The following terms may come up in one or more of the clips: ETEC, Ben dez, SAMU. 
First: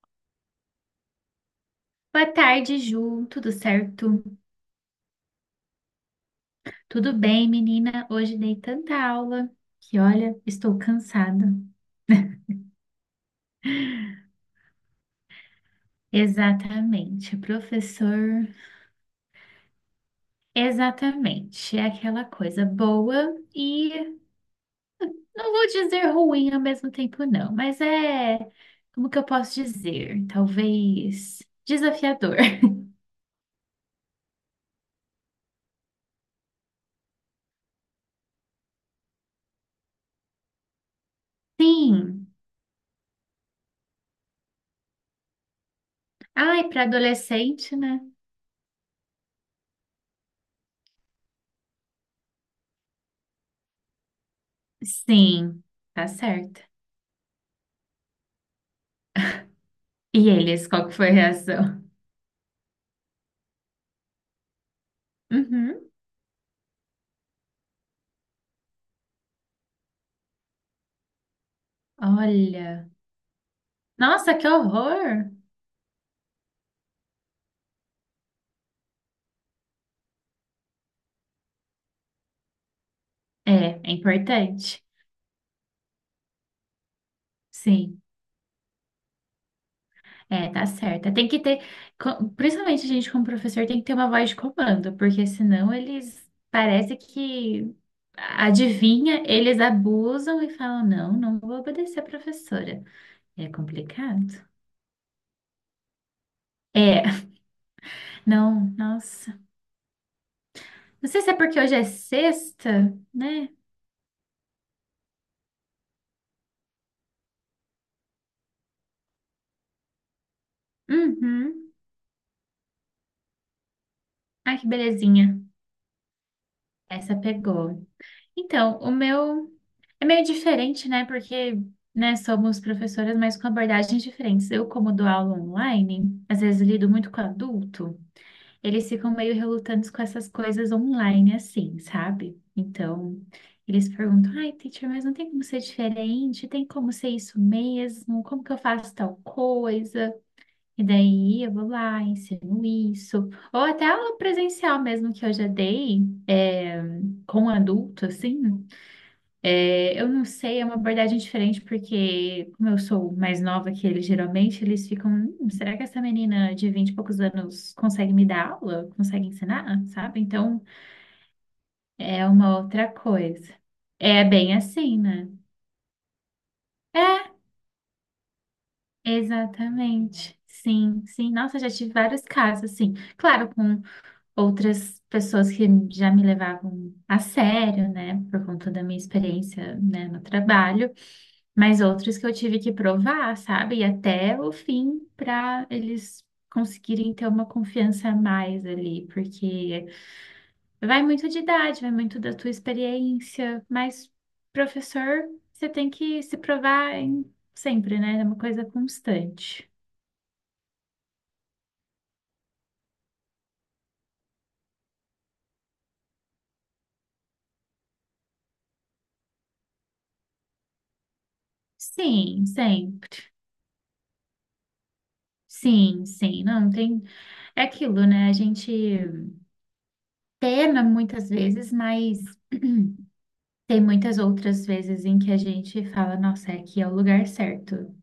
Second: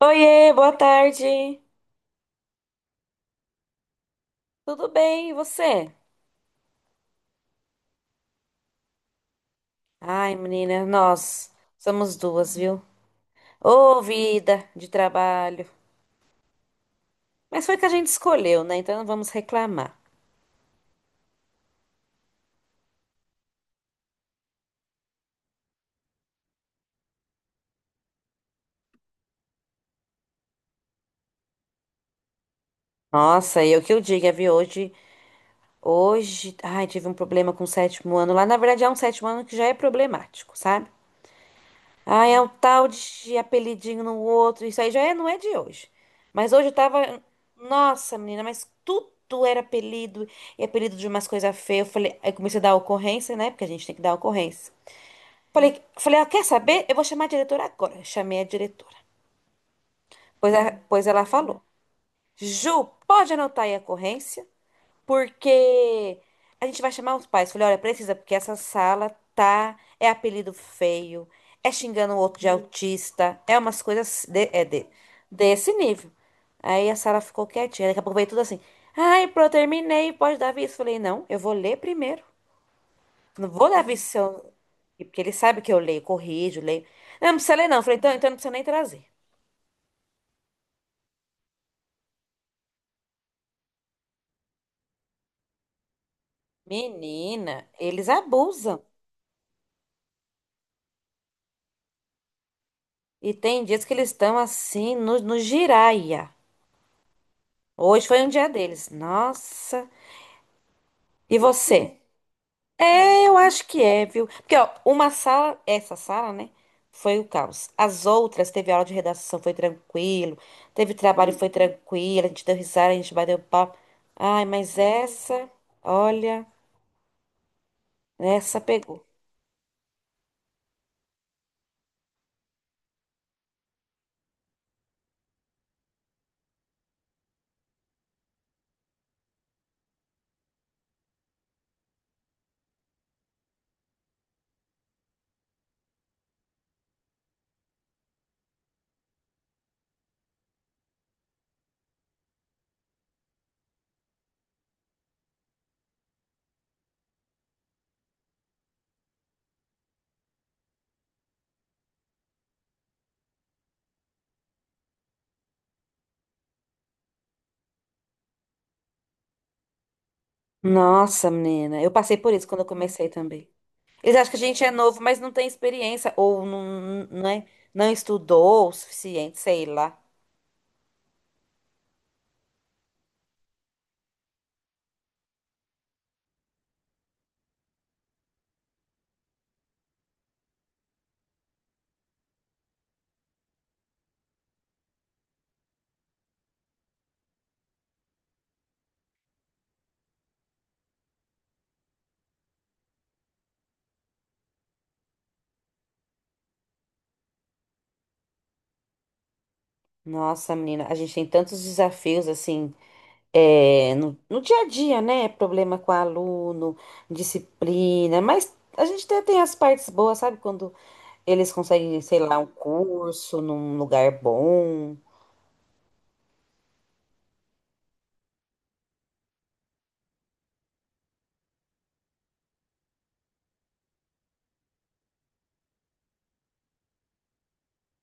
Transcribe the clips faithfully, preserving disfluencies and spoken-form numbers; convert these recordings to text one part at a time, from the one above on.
Oiê, boa tarde. Boa tarde, Ju. Tudo certo? Tudo bem, e você? Tudo bem, menina? Hoje dei tanta aula que, Ai, olha, estou menina, nós cansada. somos duas, viu? Ô, vida de trabalho. Exatamente, Mas foi que a gente professor. escolheu, né? Então não vamos reclamar. Exatamente. É aquela coisa boa e não vou dizer ruim ao mesmo tempo, não, mas é, como que eu posso dizer? Talvez desafiador. Nossa, e o que eu diga, viu? Hoje, hoje, ai, tive um problema com o sétimo ano lá. Na verdade, é um sétimo ano que já é problemático, sabe? Ah, Sim. é um tal de apelidinho no outro. Isso aí já é- não é de hoje. Mas hoje Ai, eu para tava. adolescente, né? Nossa, menina, mas tudo era apelido. E apelido de umas coisas feias. Eu falei, aí comecei a dar ocorrência, né? Porque a gente tem que dar ocorrência. Sim, Falei, tá falei, ah, quer certo. saber? Eu vou chamar a diretora agora. Chamei a diretora. E Pois, eles, a- qual que pois foi a ela falou: reação? Ju, pode anotar aí a ocorrência? Uhum. Porque a gente vai chamar os pais. Falei, olha, precisa, porque essa sala tá. É apelido feio, é xingando o outro de Olha. autista, é umas coisas Nossa, que de- é de- horror! desse nível. Aí a sala ficou quietinha. Daqui a pouco veio tudo assim. Ai, pronto, terminei, pode dar aviso. Falei, não, eu vou ler primeiro. Não vou dar É, é aviso se eu... importante. Porque ele sabe que eu leio, corrijo, leio. Não, não precisa ler, não. Falei, Sim, então, então não precisa nem trazer. é, tá certo. Tem que ter, co- principalmente a gente como professor tem que ter uma voz de comando, porque senão eles parece Menina, que eles abusam. adivinha, eles abusam e falam, não, não vou obedecer a professora. E É tem dias que eles estão complicado. assim, no, no giraia. É, Hoje foi um dia não, deles. nossa. Nossa. Não sei se é E porque hoje é você? sexta, É, eu né? acho que é, viu? Porque, ó, uma sala, essa sala, né? Foi o caos. As outras, teve aula de redação, foi tranquilo. Teve trabalho, foi Uhum. tranquilo. A gente deu risada, a gente bateu papo. Ai, Ai, que mas belezinha. essa, olha, Essa pegou. essa Então, o pegou. meu é meio diferente, né? Porque, né, somos professoras, mas com abordagens diferentes. Eu, como dou aula online, às vezes lido muito com adulto, eles ficam meio relutantes com essas coisas online, assim, sabe? Então, eles perguntam: ai, teacher, mas não tem como ser diferente? Tem como ser isso mesmo? Como que eu faço tal coisa? E daí eu vou lá, ensino isso. Ou até aula presencial mesmo que eu já dei, é, com adulto, assim. É, eu não sei, é uma abordagem diferente, porque como eu sou mais nova que eles, geralmente eles ficam, "Hum, será que essa menina de vinte e poucos anos consegue me dar aula? Consegue ensinar? Sabe? Então Nossa, menina, eu passei é por isso uma quando eu outra comecei também. coisa. Eles É acham que a bem gente é assim, novo, mas né? não tem experiência, ou não, não, É, é, não estudou o suficiente, sei lá. exatamente. Sim, sim. Nossa, já tive vários casos, assim. Claro, com outras pessoas que já me levavam a sério, né? Por conta da minha experiência, né, no trabalho. Mas outros que eu tive que provar, sabe? E até o fim para eles conseguirem ter uma confiança a mais ali, porque vai muito de idade, vai muito da tua experiência, mas professor, você tem que se provar em- sempre, né? É uma coisa constante. Nossa, menina, a gente tem tantos desafios assim, é, no, no dia a dia, né? Problema com aluno, disciplina, mas a gente até tem as partes boas, sabe? Quando eles conseguem, sei lá, um Sim, sempre. curso num lugar bom. Sim, sim, não tem. É aquilo, né? A gente pena muitas vezes, mas tem muitas outras vezes em que a gente fala, nossa, é aqui é o lugar certo,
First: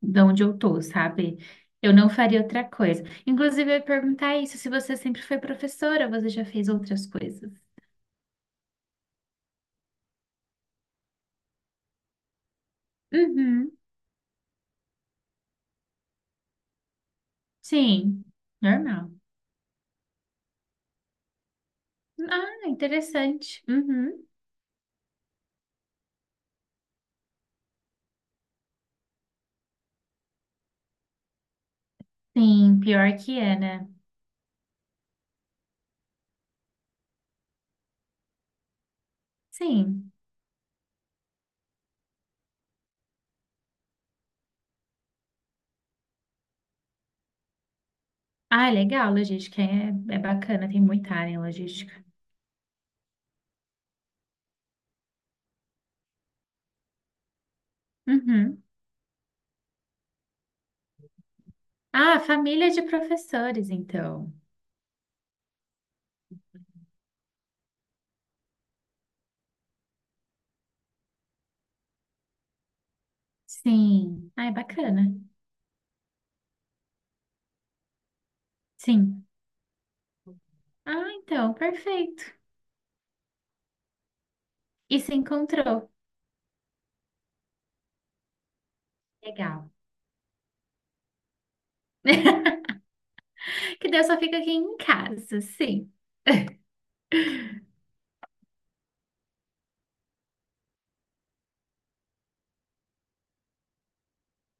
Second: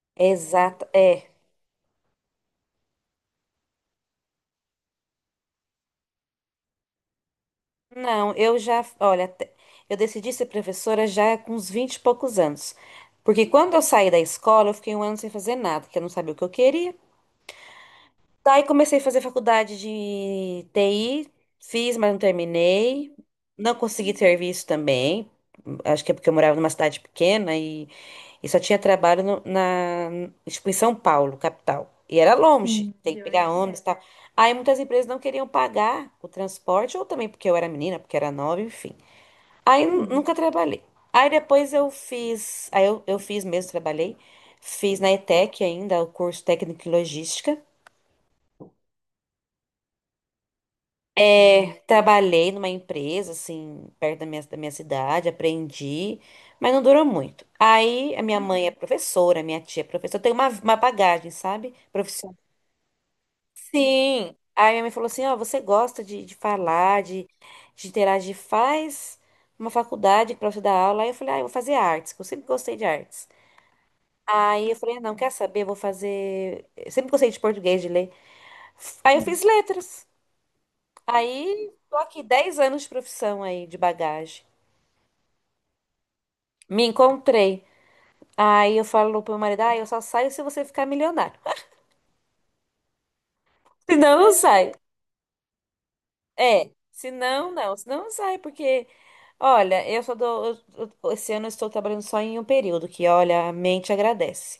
de onde eu tô, Exato, é. sabe? Eu não faria outra coisa. Inclusive, eu ia perguntar isso, se você sempre foi professora, você já fez outras coisas? Não, eu já, olha, até- eu decidi ser professora já com uns vinte e poucos anos. Porque Uhum, quando eu saí da escola, eu fiquei um ano sem fazer nada, porque eu não sabia o que eu queria. sim, Daí comecei a normal. fazer faculdade de T I, fiz, mas não Ah, terminei. interessante. Não consegui Uhum. serviço também. Acho que é porque eu morava numa cidade pequena e, e só tinha trabalho no- na, tipo, em São Paulo, capital. E era Sim, longe. Sim, tem pior que que pegar, é, imagino, ônibus e né? tal. Aí muitas empresas não queriam pagar o transporte, ou também porque eu era menina, porque era nova, enfim. Aí nu- uhum, Sim. nunca trabalhei. Aí depois eu fiz, aí eu, eu fiz mesmo, trabalhei. Fiz na ETEC ainda, o curso técnico em logística. Ah, é legal, logística é, é bacana, tem muita área em É, logística. trabalhei numa empresa, assim, perto da minha, da minha cidade, aprendi, mas não durou muito. Aí a minha Uhum. mãe é, uhum, professora, minha tia é professora, eu tenho uma, uma bagagem, sabe? Ah, Profissional. família de professores, então. Sim. Aí minha mãe falou assim: Ó, você gosta de, de falar, de, de interagir, faz uma faculdade pra você dar aula. Aí eu falei: Ah, eu vou fazer artes, que eu sempre gostei de artes. Sim. Ah, é Aí eu falei: ah, bacana. não, quer saber? Eu vou fazer. Eu sempre gostei de português, de ler. Aí eu Sim. fiz letras. Ah, então, Aí, tô aqui perfeito. dez anos de profissão aí, de bagagem. E se encontrou. Me encontrei. Aí eu falo pro meu marido, Legal. ah, eu só saio se você ficar milionário. Que Se Deus só não, não fica aqui sai. em casa, sim. É, se não, não. Se não, não sai, porque, olha, eu só dou... eu- eu- esse ano eu estou trabalhando só em um período, que, olha, a mente agradece.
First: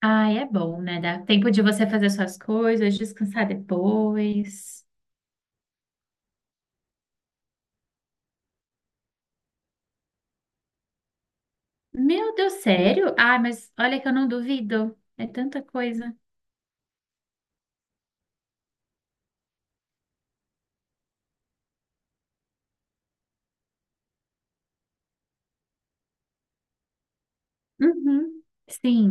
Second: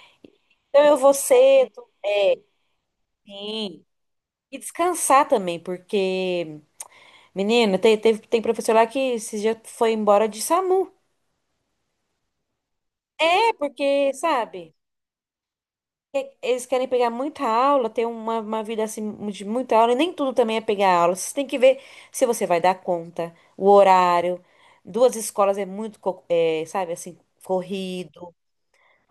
Ah, é bom, Então eu né? vou Dá tempo de cedo, você fazer é, suas coisas, descansar sim. E depois. descansar também, porque, menina, tem, teve- tem professor lá que esse dia foi embora de SAMU. Meu Deus, sério? Ah, É, mas olha que porque, eu não sabe... duvido. É tanta coisa. E- Eles querem pegar muita aula, ter uma, uma vida assim de muita aula, e nem tudo também é pegar aula. Você tem que ver se você vai dar conta, o horário. Duas escolas é muito, co- é, sabe, assim, corrido. Uhum.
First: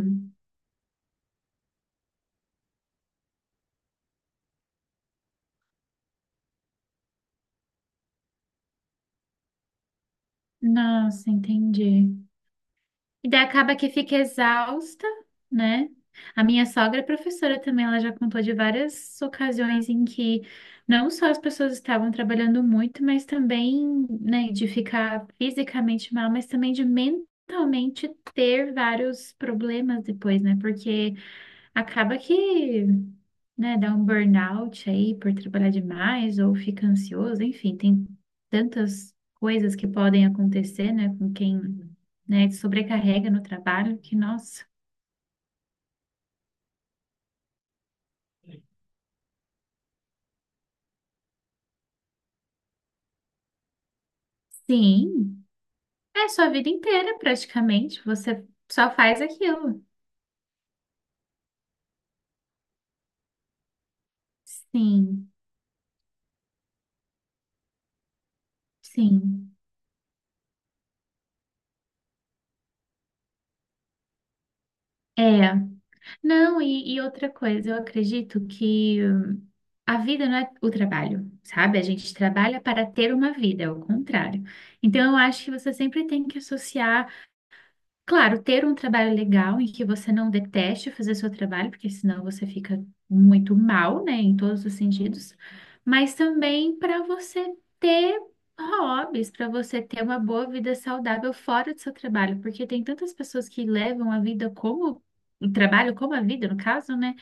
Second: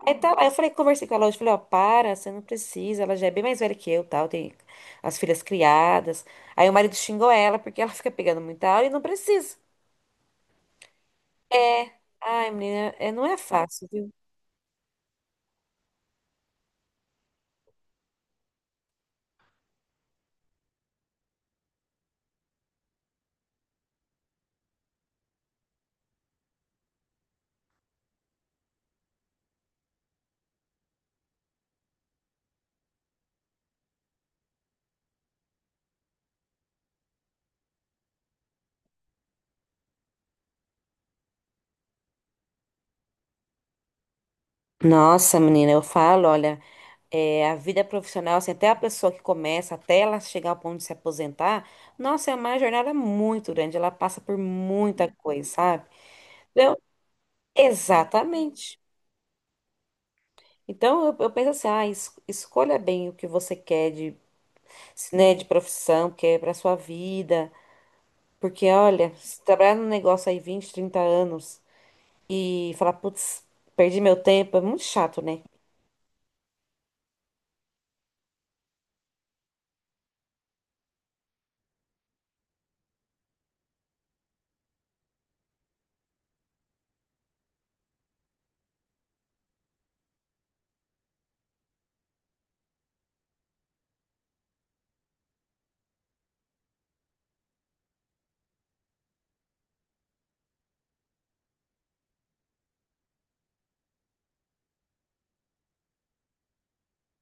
Aí, tá, lá, eu falei, conversei com a Lourdes, falei, ó, para, você não precisa, ela já é bem mais velha que eu, tal, tem as filhas criadas. Aí o marido xingou ela porque ela fica pegando muita aula e não precisa. Nossa, entendi. Ai, menina, é, não E é daí acaba fácil, que viu? fica exausta, né? A minha sogra é professora também, ela já contou de várias ocasiões em que não só as pessoas estavam trabalhando muito, mas também, né, de ficar fisicamente mal, mas também de mentalmente ter vários problemas depois, né? Porque acaba que, né, dá um burnout aí por trabalhar demais ou fica ansioso, enfim, tem tantas coisas que podem acontecer, né, com quem, né, se sobrecarrega no trabalho que, nossa, Nossa, menina, eu falo, olha. É, a vida profissional, assim, até a pessoa que começa, até ela chegar ao ponto de se aposentar, nossa, é uma jornada muito grande, ela passa por muita coisa, sim, sabe? é sua vida Então, inteira praticamente, você exatamente. só faz aquilo. Então, eu, eu penso assim, ah, es- escolha bem o que você quer de, Sim, né, de profissão, que é para sua vida, porque, olha, se sim. trabalhar num negócio aí vinte trinta anos e falar, putz, perdi meu tempo, é muito chato, né? É, não, e, e outra coisa, eu acredito que hum, a vida não é o trabalho, sabe? A gente trabalha para ter uma vida, é o contrário. Então, eu acho que você sempre tem que associar. Claro, ter um trabalho legal em que você não deteste fazer seu trabalho, porque senão você fica muito mal, né, em todos os sentidos, mas também para você ter hobbies, para você ter uma boa vida saudável fora do seu trabalho, porque tem tantas pessoas que levam a vida como o trabalho, como a vida, no caso, né,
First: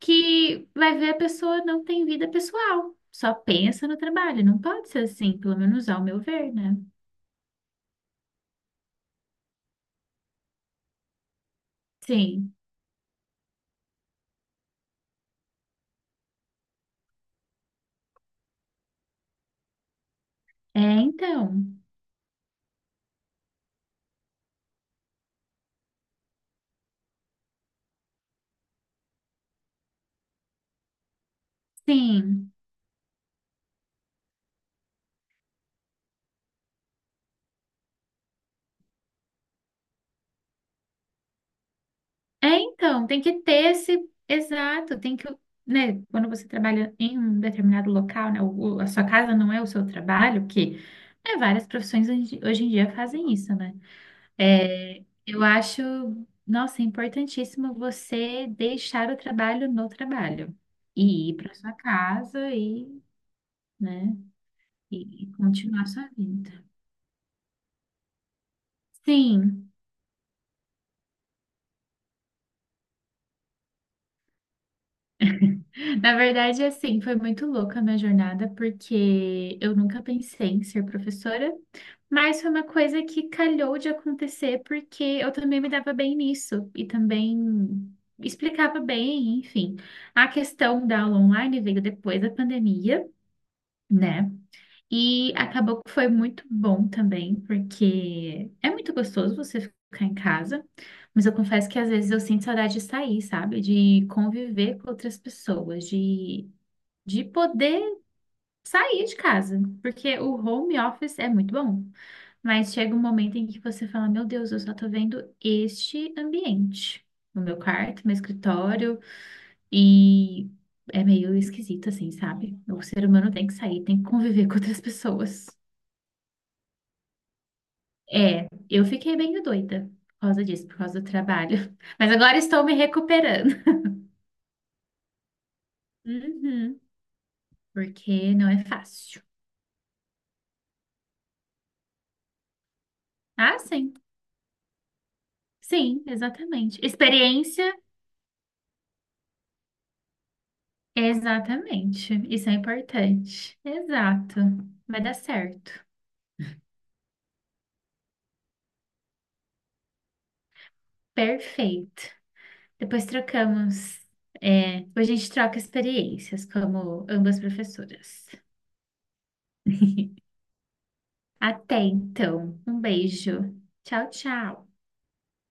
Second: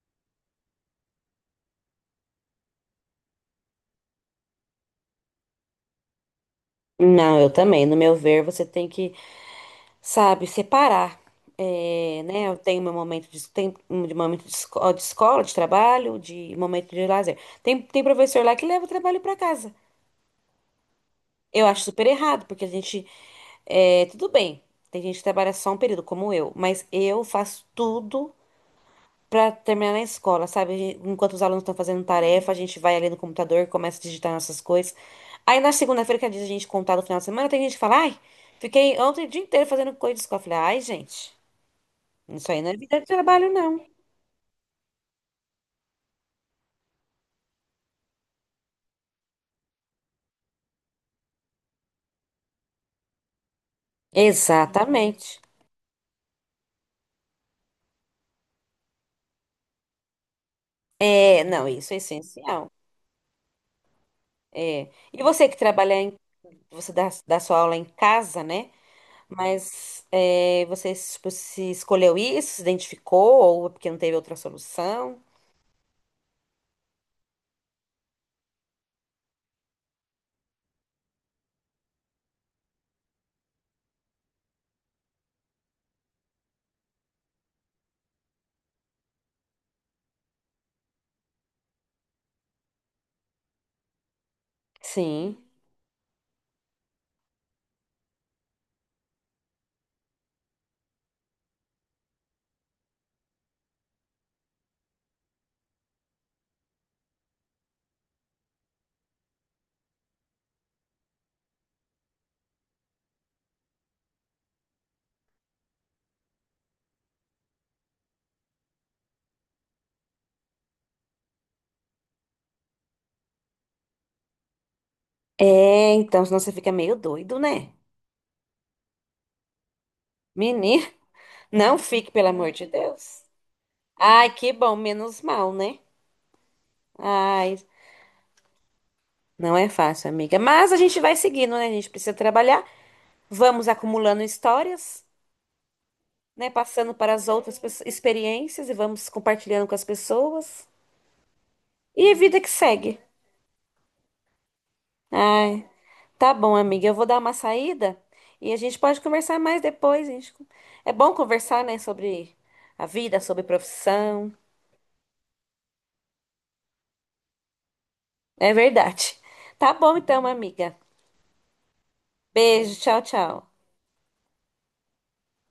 que vai ver a pessoa não tem vida pessoal, só pensa no trabalho. Não pode ser assim, pelo menos ao meu ver, né? Não, eu também. No meu ver, você tem que sabe, separar. É, né, Sim. eu tenho meu momento de, tem, um de momento de, esco- de escola, de trabalho, de momento de lazer. Tem, tem professor lá que leva o trabalho para casa. É, Eu então. acho super errado, porque a gente. É, tudo bem, tem gente que trabalha só um período, como eu, mas eu faço tudo para terminar na escola, sabe? A gente- Enquanto os alunos estão fazendo Sim. tarefa, a gente vai ali no computador, começa a digitar nossas coisas. Aí na segunda-feira, que é dia de a gente contar no final de semana, tem gente que fala: ai, fiquei ontem o dia inteiro fazendo coisa de escola. Eu falei: ai, gente. Isso É, aí não é vida de então, tem que trabalho, ter não. esse, exato, tem que, né, quando você trabalha em um determinado local, né, o- o- a sua casa não é o seu trabalho, que, né, várias profissões hoje hoje em dia fazem isso, né? É, Exatamente. eu acho, nossa, é importantíssimo você deixar o trabalho no trabalho e ir É, para não, sua isso é casa essencial. e, né, É. E e, e você que continuar trabalha sua em, vida. você dá, dá sua aula em casa, né? Sim, Mas é, você tipo, se escolheu isso, se identificou, ou é porque não teve outra solução? na verdade, assim, foi muito louca a minha jornada, porque eu nunca pensei em ser professora. Mas foi uma coisa que calhou de acontecer porque eu também me dava bem nisso e também explicava bem, enfim. A questão da aula online veio depois da pandemia, né? E Sim. acabou que foi muito bom também, porque é muito gostoso você ficar em casa, mas eu confesso que às vezes eu sinto saudade de sair, sabe? De conviver com outras pessoas, de, de poder sair de casa, porque o home office é muito bom. Mas chega um momento em que você fala, meu Deus, eu só tô vendo este ambiente. O meu quarto, meu escritório, e é meio esquisito, assim, sabe? O ser humano tem que sair, tem que conviver com outras pessoas. É, então, senão você fica meio doido, né? É, eu fiquei bem doida por causa disso, por Menino, causa do trabalho. não fique, Mas pelo agora amor estou de me Deus. recuperando. Ai, que bom, menos mal, né? Uhum, Ai, porque não é fácil. não é fácil, amiga. Mas a gente vai seguindo, né? A gente precisa trabalhar. Ah, Vamos sim. acumulando histórias, Sim, né? exatamente. Passando para as outras Experiência, pesso- experiências e vamos compartilhando com as pessoas. E a exatamente. vida que Isso é segue. importante. Exato. Vai dar Ai, certo. tá bom, amiga. Eu vou dar uma saída e a gente pode conversar mais depois. a gente- É bom conversar, né? Perfeito. Sobre a Depois vida, sobre trocamos. profissão. É, depois a gente troca experiências como ambas professoras. É verdade. Tá bom então, amiga. Até então. Beijo, Um tchau, tchau. beijo. Tchau, tchau.